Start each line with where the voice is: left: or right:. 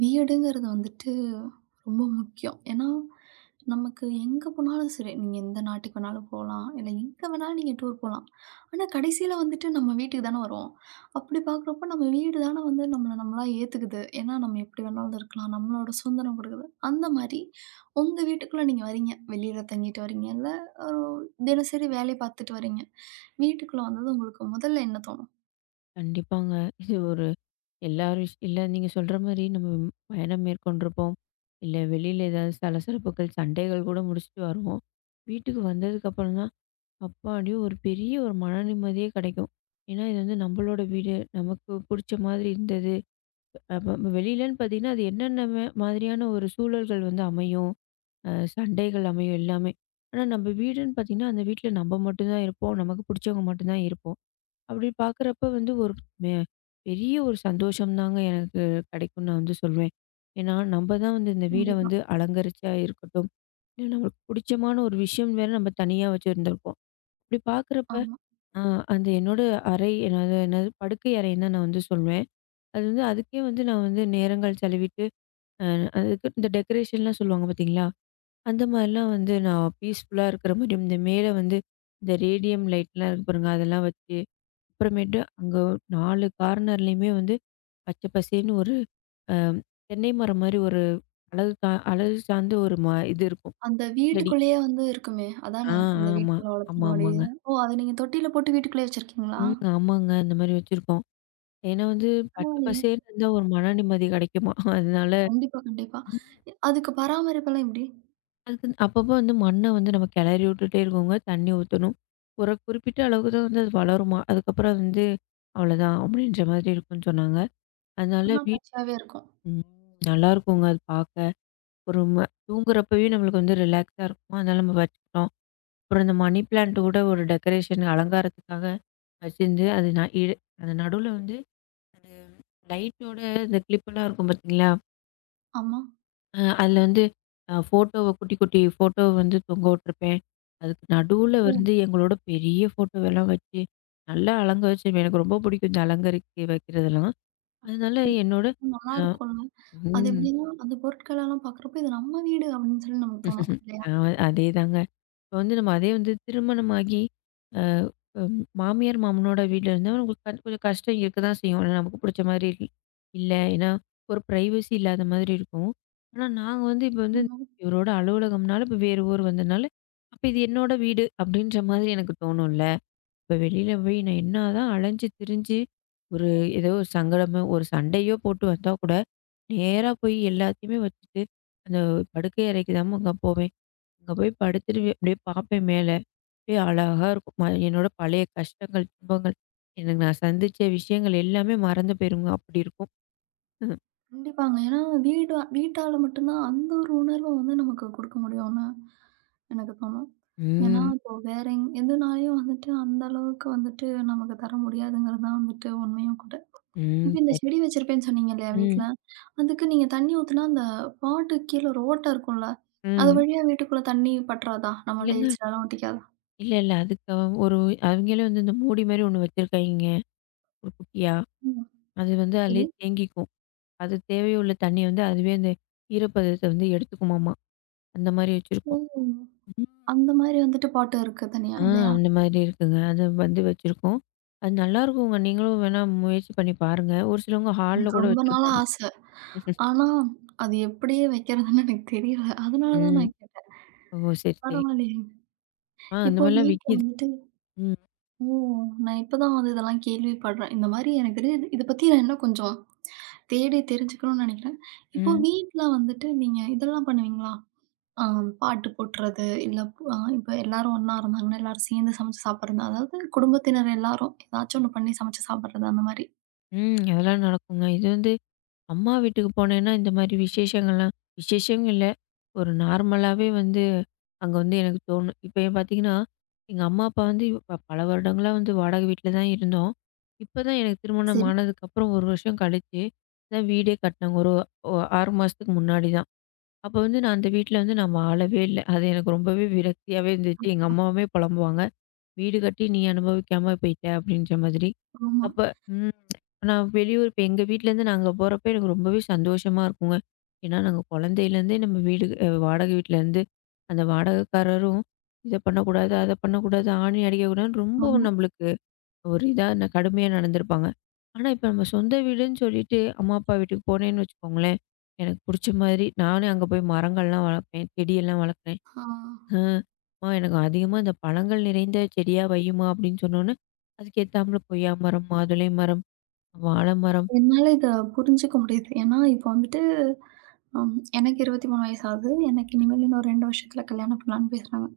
right: வீடுங்கிறது வந்துட்டு ரொம்ப முக்கியம். ஏன்னா, நமக்கு எங்க போனாலும் சரி, நீங்க எந்த நாட்டுக்கு வேணாலும் போலாம். இல்ல எங்க வேணாலும் நீங்க டூர் போலாம். ஆனா, கடைசியில வந்துட்டு நம்ம வீட்டுக்கு தானே வருவோம். அப்படி பார்க்குறப்போ நம்ம வீடு தானே வந்து நம்மள நம்மளா ஏத்துக்குது. ஏன்னா, நம்ம எப்படி வேணாலும் இருக்கலாம். நம்மளோட சுதந்திரம் கொடுக்குது. அந்த மாரி உங்க வீட்டுக்குள்ள நீங்க வரீங்க. வெளியில தங்கிட்டு வரீங்க. இல்ல ஒரு தினசரி வேலை பார்த்துட்டு வரீங்க. வீட்டுக்குள்ள வந்தது உங்களுக்கு முதல்ல என்ன தோணும்?
left: கண்டிப்பாங்க. இது ஒரு எல்லார் விஷ் இல்ல நீங்க சொல்ற மாரி நம்ம பயணம் மேற்கொண்டிருப்போம். இல்ல வெளியில ஏதாவது சலசலப்புகள், சண்டைகள் கூட முடிச்சுட்டு வருவோம். வீட்டுக்கு வந்ததுக்கு அப்புறம் தான், அப்பாடி! ஒரு பெரிய ஒரு மன நிம்மதியே கிடைக்கும். ஏன்னா, இது வந்து நம்மளோட வீடு. நமக்கு புடிச்ச மாதிரி இருந்தது. அப்ப நம்ம வெளியிலன்னு பார்த்தீங்கன்னா, அது என்னென்ன மாதிரியான ஒரு சூழல்கள் வந்து அமையும். சண்டைகள் அமையும் எல்லாமே. ஆனா, நம்ம வீடுன்னு பார்த்தீங்கன்னா, அந்த வீட்ல நம்ம மட்டும் தான் இருப்போம். நமக்கு புடிச்சவங்க மட்டும் தான் இருப்போம். அப்படி பார்க்குறப்ப வந்து ஒரு மெ பெரிய ஒரு சந்தோஷம் தாங்க எனக்கு கிடைக்கும்னு நான் வந்து சொல்வேன். ஏன்னா, நம்ம தான் வந்து இந்த வீட
right: கண்டிப்பா.
left: வந்து அலங்கரிச்சா இருக்கட்டும், இல்ல நம்மளுக்கு பிடிச்சமான ஒரு விஷயம் வேற நம்ம தனியா வச்சிருந்திருப்போம். அப்படி பார்க்குறப்ப
right: ஆமா.
left: அ அந்த என்னோட அறை என்னது என்னது படுக்கை அறைன்னு தான் நான் வந்து சொல்வேன். அது வந்து அதுக்கே வந்து நான் வந்து நேரங்கள் செலவிட்டு, அ அதுக்கு இந்த டெக்கரேஷன்லாம் சொல்லுவாங்க பார்த்தீங்களா? அந்த மாரிலாம் வந்து நான் பீஸ்ஃபுல்லா இருக்கிற மாரி, இந்த மேல வந்து இந்த ரேடியம் லைட்லாம் இருக்கு பாருங்க, அதெல்லாம் வச்சு, அப்புறமேட்டு அங்க 4 கார்னர்லயுமே வந்து பச்சை பசேல்ன்னு ஒரு அ தென்னை மரம் மாரி ஒரு அழகு சார்ந்த ஒரு இது இருக்கும்.
right: அந்த
left: செடி.
right: வீட்டுக்குள்ளேயே வந்து இருக்குமே!
left: ஆ
right: அதானே? இந்த
left: ஆமா.
right: வீட்டுக்குள்ள வளர்த்துற மாரி.
left: ஆமாமாங்க.
right: ஓ! அத நீங்க தொட்டில போட்டு வீட்டுக்குள்ளேயே வச்சிருக்கீங்களா?
left: ம். ஆமாங்க. அந்த மாரி வச்சிருக்கோம். ஏன்னா வந்து பச்சை
right: பரவாயில்லயே!
left: பசேல்ன்னு இருந்தா ஒரு மன நிம்மதி கிடைக்குமா. அதனால
right: கண்டிப்பா, கண்டிப்பா. அதுக்கு பராமரிப்பெல்லாம் எப்படி?
left: அதுக்கு அப்பப்போ வந்து மண்ண வந்து நம்ம கிளறி விட்டுட்டே இருக்கோங்க. தண்ணி ஊத்தணும். ஒரு குறிப்பிட்ட அளவுக்கு தான் வந்து அது வளருமா, அதுக்கப்புறம் வந்து அவ்வளோதான் அப்படின்ற மாதிரி இருக்கும்ன்னு சொன்னாங்க. அதனால
right: ஆனா
left: வீட்
right: பச்சையாவே இருக்கும்.
left: ம். நல்லாருக்குங்க அது பார்க்க. ஒரு ம தூங்குறப்பவே நம்மளுக்கு வந்து ரிலாக்ஸா இருக்குமா, அதனால நம்ம வச்சுக்கிட்டோம். அப்புறம் இந்த மணி பிளான்ட் கூட ஒரு டெக்கரேஷன் அலங்காரத்துக்காக வச்சிருந்து அது நான் இழு அந்த நடுவுல வந்து அந்த லைட்டோட இந்த கிளிப்பெல்லாம் இருக்கும் பார்த்தீங்களா?
right: ஆமா.
left: அதுல வந்து குட்டி ஃபோட்டோவ வந்து தொங்க விட்டுருப்பேன். அதுக்கு நடுவுல
right: ஓ!
left: வந்து எங்களோட பெரிய ஃபோட்டோவெல்லாம் வச்சு, நல்லா வச்சிருப்பேன். எனக்கு ரொம்ப பிடிக்கும் இந்த அலங்கரிக்க வைக்கிறதெல்லாம். அதனால
right: இது
left: என்னோட
right: நல்லா
left: அ
right: இருக்கும்ல. அது
left: ம்.
right: எப்படின்னா, அந்த பொருட்களெல்லாம் பார்க்குறப்போ, இது நம்ம வீடு அப்படின்னு சொல்லி நமக்கு தோணும். இல்லையா?
left: ஆமா அதேதாங்க. இப்போ வந்து நம்ம அதே வந்து திருமணமாகி அ ம் மாமியார், மாமனோட வீட்ல இருந்தா நமக்கு கண் கொஞ்சம் கஷ்டம் இருக்க தான் செய்யும். ஆனா, நமக்கு புடிச்ச மாரி இல் இல்ல. ஏன்னா, ஒரு பிரைவசி இல்லாத மாதிரி இருக்கும். ஆனா, நாங்க வந்து இப்ப வந்து
right: ம்.
left: இவரோட அலுவலகம்னால இப்ப வேறு ஊர் வந்தனால, அப்ப இது என்னோட வீடு அப்படின்ற மாதிரி எனக்கு தோணும்ல. இப்ப வெளியில போய் நான் என்னாதான் அலைஞ்சு திரிஞ்சு, ஒரு ஏதோ ஒரு சங்கடமோ, ஒரு சண்டையோ போட்டு வந்தா கூட, நேரா போய் எல்லாத்தையுமே வச்சுட்டு, அந்த படுக்கை அறைக்கு தான்மா அங்க போவேன். அங்க போய் படுத்துட்டு அப்படியே பார்ப்பேன் மேல. அப்படியே அழகா இருக்கும். என்னோட பழைய கஷ்டங்கள், துன்பங்கள், எனக்கு நான் சந்திச்ச விஷயங்கள் எல்லாமே மறந்து போயிருங்க. அப்படி இருக்கும்.
right: கண்டிப்பாங்க. ஏன்னா வீடு வீட்டால மட்டும் தான் அந்த ஒரு உணர்வ வந்து நமக்கு குடுக்க முடியும். எனக்கு தோணும். ஏன்னா,
left: ம்.
right: இப்போ வேற எதுனாலயும் வந்துட்டு அந்த அளவுக்கு வந்துட்டு நமக்கு தர முடியாதுங்கிறது தான் வந்துட்டு உண்மையும் கூட.
left: ம்.
right: இப்ப இந்த
left: சரி.
right: செடி வச்சிருப்பேன்னு சொன்னீங்க இல்லையா வீட்ல?
left: ம்.
right: அதுக்கு நீங்க தண்ணி ஊத்துனா அந்த பாட்டுக்கு கீழ ஒரு ஓட்ட இருக்கும்ல, அது
left: ம்.
right: வழியா வீட்டுக்குள்ள தண்ணி பற்றாதா? நம்ம
left: இல்லங்க.
right: டைல்ஸ்லலாம் ஒட்டிக்காதா?
left: இல்ல, இல்ல. அதுக்கு ஒரு அவங்களே வந்து இந்த மூடி மாரி ஒண்ணு வச்சிருக்காய்ங்க, ஒரு குட்டியா.
right: ம்.
left: அது வந்து
right: சரி.
left: அதிலேயே தேங்கிக்கும். அது தேவையுள்ள தண்ணிய வந்து அதுவே அந்த ஈரப்பதத்த வந்து எடுத்துக்குமாமா. அந்த மாரி
right: ஓ!
left: வச்சிருக்கோம். ம்.
right: அந்த மாரி வந்துட்டு பாட்டு இருக்கு தனியா
left: ஆ
right: இல்லையா?
left: அந்த மாதிரி இருக்குங்க. அது வந்து வச்சிருக்கோம். அது நல்லாருக்குங்க. நீங்களும் வேணா முயற்சி பண்ணி பாருங்க. ஒரு சிலவங்க ஹால்ல
right: எனக்கு
left: கூட
right: ரொம்ப நாளா
left: வச்சிருப்பாங்க.
right: ஆச. ஆனா, அது எப்படியே வைக்கிறதுன்னு எனக்கு தெரியல. அதனால தான்
left: ம்.
right: நான் கேட்டேன்.
left: ஓ! சரி, சரி.
right: பரவாயில்லையே!
left: அந்த
right: இப்போ
left: மாரிலாம்
right: வீட்ல
left: விக்கிது.
right: வந்துட்டு
left: ம்,
right: ஓ! நான் இப்ப தான் வந்து இதெல்லாம் கேள்விப்படுறேன். இந்த மாரி எனக்கு தெரியாது. இத பத்தி நான் இன்னும் கொஞ்சம் தேடி தெரிஞ்சுக்கணும்னு நெனைக்கிறேன். இப்போ
left: ம்,
right: வீட்ல வந்துட்டு நீங்க இதெல்லாம் பண்ணுவீங்களா? அ பாட்டு போட்டுறது, இல்ல இப்ப எல்லாரும் ஒண்ணா இருந்தாங்கன்னா, எல்லாரும் சேர்ந்து சமைச்சு சாப்பிடுறது. அதாவது குடும்பத்தினர் எல்லாரும் ஏதாச்சும் ஒண்ணு பண்ணி சமைச்சு சாப்பிடுறது அந்த மாரி.
left: ம். அதெல்லாம் நடக்குங்க. இது வந்து அம்மா வீட்டுக்கு போனேன்னா, இந்த மாரி விசேஷங்கள்லாம் விசேஷம் இல்ல. ஒரு நார்மலாவே வந்து அங்க வந்து எனக்கு தோணும். இப்ப ஏன் பார்த்தீங்கன்னா, எங்க அம்மா, அப்பா வந்து பல வருடங்களா வந்து வாடகை வீட்ல தான் இருந்தோம். இப்பதான் எனக்கு திருமணம்
right: சரி.
left: ஆனதுக்கப்புறம் 1 வருஷம் கழிச்சு, தான் வீடே கட்டினாங்க. ஒரு ஒ 6 மாசத்துக்கு முன்னாடி தான். அப்ப வந்து நான் அந்த வீட்ல வந்து நான் வாழவே இல்ல. அது எனக்கு ரொம்பவே விரக்தியாவே இருந்துச்சு. எங்க அம்மாவுமே புலம்புவாங்க. வீடு கட்டி நீ அனுபவிக்காம போயிட்ட அப்படின்ற மாதிரி.
right: ஆமா,
left: அப்ப ம். நான் வெளியூர் இப்ப எங்க வீட்லேருந்து நாங்க போறப்ப எனக்கு ரொம்பவே சந்தோஷமா இருக்குங்க. ஏன்னா நாங்க குழந்தையிலேருந்தே நம்ம வீடு வாடகை வீட்லேருந்து அந்த வாடகைக்காரரும் இத பண்ணக்கூடாது, அத பண்ணக்கூடாது, ஆணி அடிக்கக்கூடாதுன்னு ரொம்பவும்
right: ஆமா.
left: நம்மளுக்கு ஒரு இதா கடுமையா நடந்துருப்பாங்க. ஆனா இப்ப நம்ம சொந்த வீடுன்னு சொல்லிட்டு அம்மா, அப்பா வீட்டுக்கு போனேன்னு வச்சுக்கோங்களேன், எனக்கு புடிச்ச மாதிரி நானே அங்க போய் மரங்கள்லாம் வளர்ப்பேன், செடியெல்லாம் வளர்க்குறேன்.
right: ஆ
left: ஆ. "அம்மா எனக்கு அதிகமா இந்த பழங்கள் நிறைந்த செடியா வையுமா" அப்படின்னு சொன்னோன்னே, அதுக்கு ஏத்தாப்புல கொய்யா மரம், மாதுளை மரம், வாழை மரம்.
right: என்னால இத புரிஞ்சுக்க முடியுது. ஏன்னா, இப்ப வந்துட்டு ஆமா. எனக்கு 23 வயசு ஆகுது. எனக்கு இனிமேல் இன்னும் 2 வருஷத்துல கல்யாணம் பண்ணலான்னு பேசுறாங்க.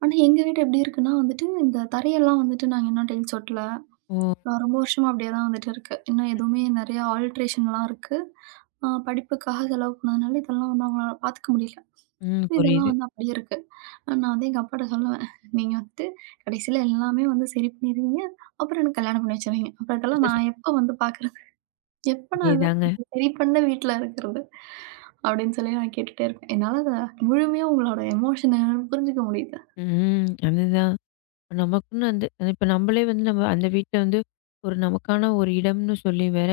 right: ஆனா, எங்க வீடு எப்படி இருக்குன்னா வந்துட்டு, இந்த தரையெல்லாம் வந்துட்டு நாங்க இன்னும் டைல்ஸ் ஒட்டல.
left: ஓ!
right: ரொம்ப வருஷமா அப்படியே தான் வந்துட்டு இருக்கு. இன்னும்
left: ம்.
right: எதுவுமே நெறைய ஆல்ட்ரேஷன்லாம் இருக்கு. படிப்புக்காக செலவு பண்ணதுனால இதெல்லாம் வந்து அவங்களால பாத்துக்க முடியல.
left: ம்.
right: So இதெல்லாம்
left: புரியுது.
right: வந்து அப்படியே இருக்கு. நான் வந்து எங்க அப்பாட்ட சொல்லுவேன். நீங்க வந்துட்டு கடைசியில எல்லாமே வந்து சரி பண்ணிருவீங்க. அப்புறம் எனக்கு கல்யாணம் பண்ணி வச்சுருவீங்க. அப்புறம் இதெல்லாம் நான் எப்ப வந்து பாக்குறது? எப்ப நான்
left: அதேதாங்க.
right: அத சரி பண்ண வீட்ல இருக்கிறது. அப்படின்னு சொல்லி நான் கேட்டுட்டே இருப்பேன். என்னால அத முழுமையா உங்களோட எமோஷன புரிஞ்சுக்க முடியுது.
left: ம். அதுதான். நமக்குன்னு இப்ப நம்மளே வந்து நம்ம அந்த வீட்ல வந்து நமக்கான ஒரு இடம்னு சொல்லி வேற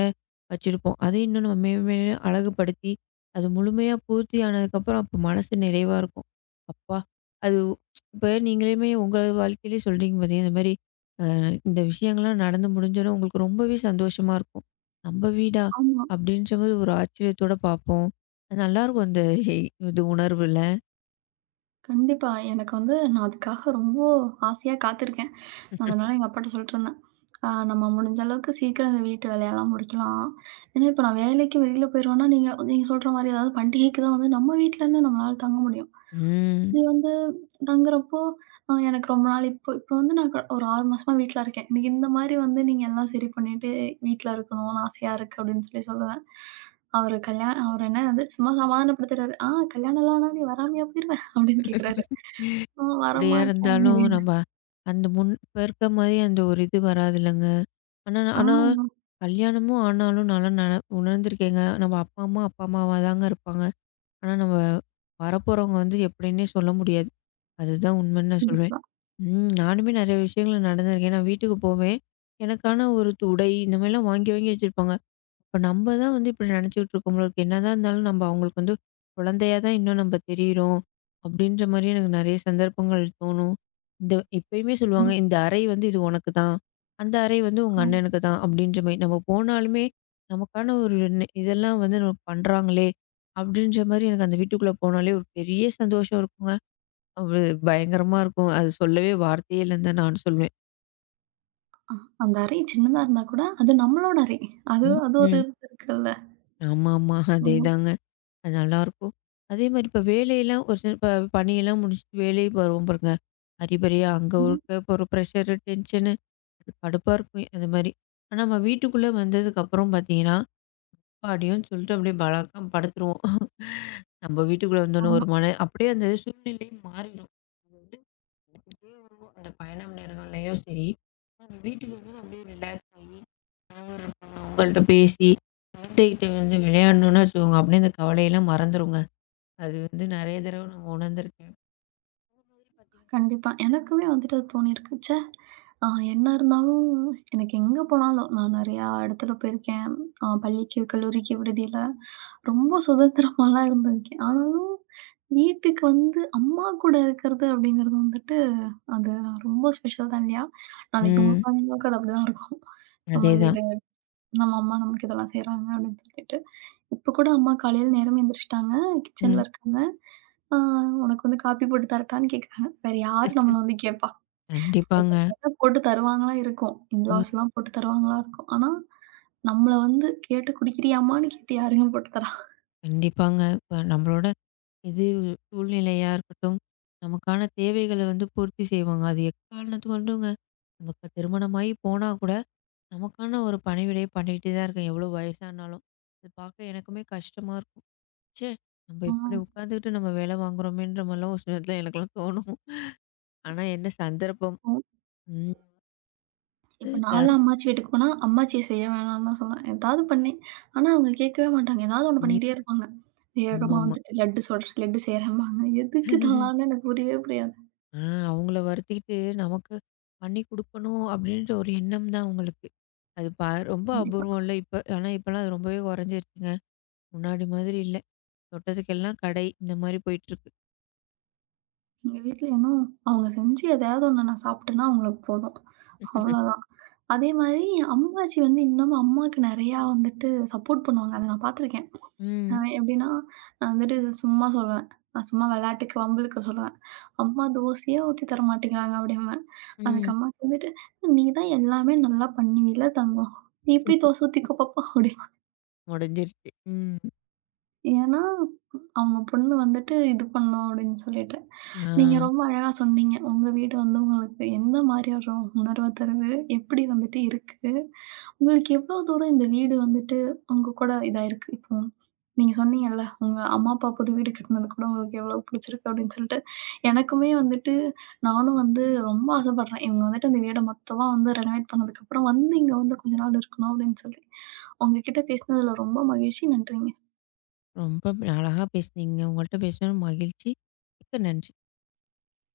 left: வச்சிருப்போம். அது இன்னும் நம்ம மேலும் மேலும் அழகுபடுத்தி, அது முழுமையா பூர்த்தி ஆனதுக்கப்புறம் அப்ப மனசு நிறைவா இருக்கும். அப்பா! அது இப்ப நீங்களுமே உங்க வாழ்க்கையிலே சொல்றீங்க பார்த்தீங்கன்னா, இந்த மாரி அ இந்த விஷயங்கள்லாம் நடந்து முடிஞ்சோனே உங்களுக்கு ரொம்பவே சந்தோஷமா இருக்கும். "நம்ம வீடா?"
right: ஆமா.
left: அப்படின்ற மாரி ஒரு ஆச்சரியத்தோட பார்ப்போம். அது நல்லாருக்கும் அந்த இது உணர்வுல.
right: கண்டிப்பா. எனக்கு வந்து நான் அதுக்காக ரொம்ப ஆசையா காத்திருக்கேன். நான் அதனால எங்க அப்பாட்ட சொல்லிட்டு இருந்தேன். நம்ம முடிஞ்ச அளவுக்கு சீக்கிரம் இந்த வீட்டு வேலையெல்லாம் முடிக்கலாம். ஏன்னா இப்ப நான் வேலைக்கு வெளியில போயிருவேன்னா, நீங்க நீங்க சொல்ற மாரி ஏதாவது பண்டிகைக்கு தான் வந்து நம்ம வீட்ல என்ன நம்மளால தங்க முடியும்."
left: ம்.
right: இது வந்து தங்குறப்போ, எனக்கு ரொம்ப நாள் இப்போ இப்போ வந்து நான் ஒரு 6 மாசமா வீட்ல இருக்கேன். எனக்கு இந்த மாரி வந்து நீங்க எல்லாம் சரி பண்ணிட்டு வீட்ல இருக்கணும்னு ஆசையா இருக்கு அப்படின்னு சொல்லி சொல்லுவேன். அவரு அவரு என்ன வந்து சும்மா சமாதானப்படுத்துறாரு. "ஆ கல்யாணம்லாம் ஆனா நீ வராமயா போயிருவ?" அப்படின்னு கேட்குறாரு. "ஆ
left: அப்படியா
right: வரமாட்டேன்"
left: இருந்தாலும்
right: அப்படின்னு.
left: நம்ம அந்த முன் இப்ப இருக்க மாரி அந்த ஒரு இது வராதுல்லங்க. ஆனா
right: ஆ
left: ஆனா கல்யாணமும் ஆனாலும் நல்லா நென உணர்ந்திருக்கேங்க. நம்ம அப்பா, அம்மா அம்மாவா தாங்க இருப்பாங்க. ஆனா நம்ம வரப்போறவங்க வந்து எப்படின்னே சொல்ல முடியாது. அதுதான் உண்மைன்னு நான் சொல்வேன்.
right: கண்டிப்பா,
left: ம். நானுமே நெறைய விஷயங்கள் நடந்திருக்கேன். நான் வீட்டுக்கு போவேன். எனக்கான ஒரு உடை இந்த மாரிலாம் வாங்கி, வாங்கி வச்சிருப்பாங்க. இப்ப நம்ம தான் வந்து இப்படி நெனச்சுக்கிட்டு இருக்கோம் போல இருக்கு. என்னதான் இருந்தாலும் நம்ம அவங்களுக்கு வந்து குழந்தையா தான் இன்னும் நம்ம தெரியிறோம். அப்படின்ற மாரி எனக்கு நெறைய சந்தர்ப்பங்கள் தோணும். இந்த இப்பயுமே சொல்லுவாங்க,
right: கண்டிப்பா.
left: "இந்த அறை வந்து இது உனக்கு தான். அந்த அறை வந்து உங்க அண்ணனுக்கு தான்." அப்படின்ற மாரி. நம்ம போனாலுமே நமக்கான ஒரு நெ இதெல்லாம் வந்து நம்ம பண்றாங்களே! அப்படின்ற மாரி எனக்கு அந்த வீட்டுக்குள்ள போனாலே ஒரு பெரிய சந்தோஷம் இருக்குங்க. அது பயங்கரமா இருக்கும். அது சொல்லவே வார்த்தையே இல்லன்னு தான் நான் சொல்வேன்.
right: அந்த அறை சின்னதா இருந்தா கூட, அது நம்மளோட அறை. அது
left: ம்,
right: அது ஒரு
left: ம்.
right: இது இருக்குல்ல.
left: ஆமா, ஆமா. அதேதாங்க. அது நல்லாயிருக்கும். அதே மாரி இப்ப வேலையெல்லாம் ஒரு சில இப்ப பணியெல்லாம் முடிச்சுட்டு வேலைக்கு வருவோம் பாருங்க. அரிபரியா அங்க இருக்க ஒரு ப்ரெஷரு, டென்ஷனு அது கடுப்பா இருக்கும். அது மாரி. ஆனா நம்ம வீட்டுக்குள்ள வந்ததுக்கப்புறம் பார்த்தீங்கன்னா, அப்பாடியோன்னு சொல்லிட்டு அப்படியே பலாக்கான்னு படுத்துருவோம். நம்ம வீட்டுக்குள்ள வந்தோனே
right: ஆமா.
left: ஒரு மன அப்படியே அந்த சூழ்நிலையும் மாறிடும். அப்படியே வந்து அந்த பயணம் நேரங்கள்லயும் சரி, நம்ம வீட்டுக்கு வந்து அப்படியே ரிலாக்ஸ் ஆயி, கணவர் இருப்பாங்க, அவங்கள்ட்ட பேசி, குழந்தைகிட்ட வந்து விளையாடணும்னு வச்சுக்கோங்க, அப்படியே அந்த கவலையெல்லாம் மறந்துருங்க. அது வந்து நெறைய தடவ நான் உணர்ந்திருக்கேன். அதே மாதிரி பார்த்தீங்கன்னா
right: கண்டிப்பா. எனக்குமே வந்துட்டு அது தோணியிருக்கு. ச்சே! அ என்ன இருந்தாலும் எனக்கு எங்க போனாலும் நான் நெறையா இடத்துல போயிருக்கேன். பள்ளிக்கு, கல்லூரிக்கு, விடுதியில ரொம்ப சுதந்திரமாலாம் இருந்திருக்கேன். ஆனாலும் வீட்டுக்கு வந்து அம்மா கூட இருக்கிறது அப்படிங்கிறது வந்துட்டு அது ரொம்ப ஸ்பெஷல் தான் இல்லையா? நாளைக்கு உங்க
left: ம்.
right: குழந்தைங்களுக்கும் அது அப்படிதான் இருக்கும். நம்ம
left: அதேதான்.
right: வீடு. நம்ம அம்மா நமக்கு இதெல்லாம் செய்றாங்க அப்படின்னு சொல்லிட்டு. இப்ப கூட அம்மா காலையில நேரமே எந்திரிச்சுட்டாங்க.
left: ம்.
right: கிச்சன்ல இருக்காங்க. ஆ "உனக்கு வந்து காப்பி போட்டு தரட்டான்னு?" கேட்குறாங்க. வேற யாரு நம்மள வந்து கேட்பா? இப்ப
left: கண்டிப்பாங்க.
right: கேட்டா போட்டு தருவாங்களா இருக்கும்.
left: ம்.
right: இன்லாஸ்லாம் போட்டு தருவாங்களா இருக்கும். ஆனா, நம்மள வந்து கேட்டு குடிக்கிறியாம்மான்னு கேட்டு யாருங்க போட்டு தரா?
left: கண்டிப்பாங்க. இப்ப நம்மளோட இது சூழ்நிலையா இருக்கட்டும், நமக்கான தேவைகள வந்து பூர்த்தி செய்வாங்க. அது எக்காரணத்துக்கு கொண்டுங்க நமக்கு திருமணமாகி போனா கூட நமக்கான ஒரு பணிவிடை பண்ணிக்கிட்டே தான் இருக்கேன். எவ்வளோ வயசானாலும். அது பார்க்க எனக்குமே கஷ்டமா இருக்கும். ச்சே! நம்ம
right: ஆ
left: இப்படி உட்காந்துக்கிட்டு நம்ம வேலை வாங்குறோமேன்ற மாரிலாம் ஒரு சில நேரத்துல எனக்கெல்லாம் தோணும். ஆனா என்ன சந்தர்ப்பம். ம்.
right: இப்போ
left: இதா
right: நான்லாம்
left: இருக்கும்.
right: அம்மாச்சி வீட்டுக்கு போனா, அம்மாச்சிய செய்ய வேணாம்னு தான் சொல்லுவேன். ஏதாவது பண்ணு. ஆனா அவங்க கேட்கவே மாட்டாங்க. ஏதாவது ஒண்ணு
left: ம்.
right: பண்ணிக்கிட்டே இருப்பாங்க. வேகமா
left: ஆமாமா.
right: வந்துட்டு லட்டு சுடுறேன், லட்டு செய்றேன்பாங்க. எதுக்கு இதெல்லாம்னு எனக்கு புரியவே புரியாது.
left: ஆ அவங்கள வருத்திக்கிட்டு நமக்கு பண்ணி குடுக்கணும் அப்படின்ற ஒரு எண்ணம் தான் அவங்களுக்கு. அது ப ரொம்ப
right: கண்டிப்பா.
left: அபூர்வம்ல இப்ப. ஆனா இப்பலாம் அது ரொம்பவே குறைஞ்சிருச்சுங்க. முன்னாடி மாதிரி இல்ல. தொட்டதுக்கெல்லாம் கடை இந்த மாரி போயிட்டுருக்கு.
right: எங்க வீட்ல ஏன்னா, அவங்க செஞ்சு எதையாவது ஒண்ணு நான் சாப்பிட்டேன்னா அவங்களுக்கு போதும். அவ்வளோதான். அதே மாதிரி அம்மாச்சி வந்து இன்னமும் அம்மாக்கு நெறையா வந்துட்டு சப்போர்ட் பண்ணுவாங்க. அத நான் பார்த்துருக்கேன்.
left: ம்.
right: எப்படின்னா, நான் வந்துட்டு இது சும்மா சொல்லுவேன். நான் சும்மா விளையாட்டுக்கு வம்புளுக்க சொல்லுவேன். "அம்மா தோசையே ஊத்தி தர மாட்டேங்கிறாங்க" அப்படிம்பேன். அதுக்கு
left: ம்.
right: அம்மாச்சி வந்துட்டு, "நீ தான் எல்லாமே நல்லா பண்ணுவீல தங்கம். நீ போய் தோசை ஊத்திக்கோ பாப்பா" அப்படின்
left: முடிஞ்சிருச்சு. ம்.
right: ஏன்னா, அவங்க பொண்ணு வந்துட்டு இது பண்ணும் அப்படின்னு சொல்லிட்டு. நீங்க
left: ஆ.
right: ரொம்ப அழகா சொன்னீங்க. உங்க வீடு வந்து உங்களுக்கு எந்த மாரி ஒரு உணர்வ தருது? எப்படி வந்துட்டு இருக்கு? உங்களுக்கு எவ்வளோ தூரம் இந்த வீடு வந்துட்டு உங்க கூட இதா இருக்கு? இப்போ நீங்க சொன்னீங்கல்ல, உங்க அம்மா, அப்பா புது வீடு கட்டுனது கூட உங்களுக்கு எவ்வளோ பிடிச்சிருக்கு அப்படின்னு சொல்லிட்டு. எனக்குமே வந்துட்டு நானும் வந்து ரொம்ப ஆசைப்படுறேன். இவங்க வந்துட்டு இந்த வீட மொத்தமா வந்து ரெனோவேட் பண்ணதுக்கப்புறம் வந்து இங்க வந்து கொஞ்ச நாள் இருக்கணும் அப்படின்னு சொல்லி. உங்க கிட்ட பேசினதுல ரொம்ப மகிழ்ச்சி. நன்றிங்க.
left: ரொம்ப அழகா பேசுனீங்க. உங்கள்ட்ட பேசினது மகிழ்ச்சி. மிக்க நன்றி.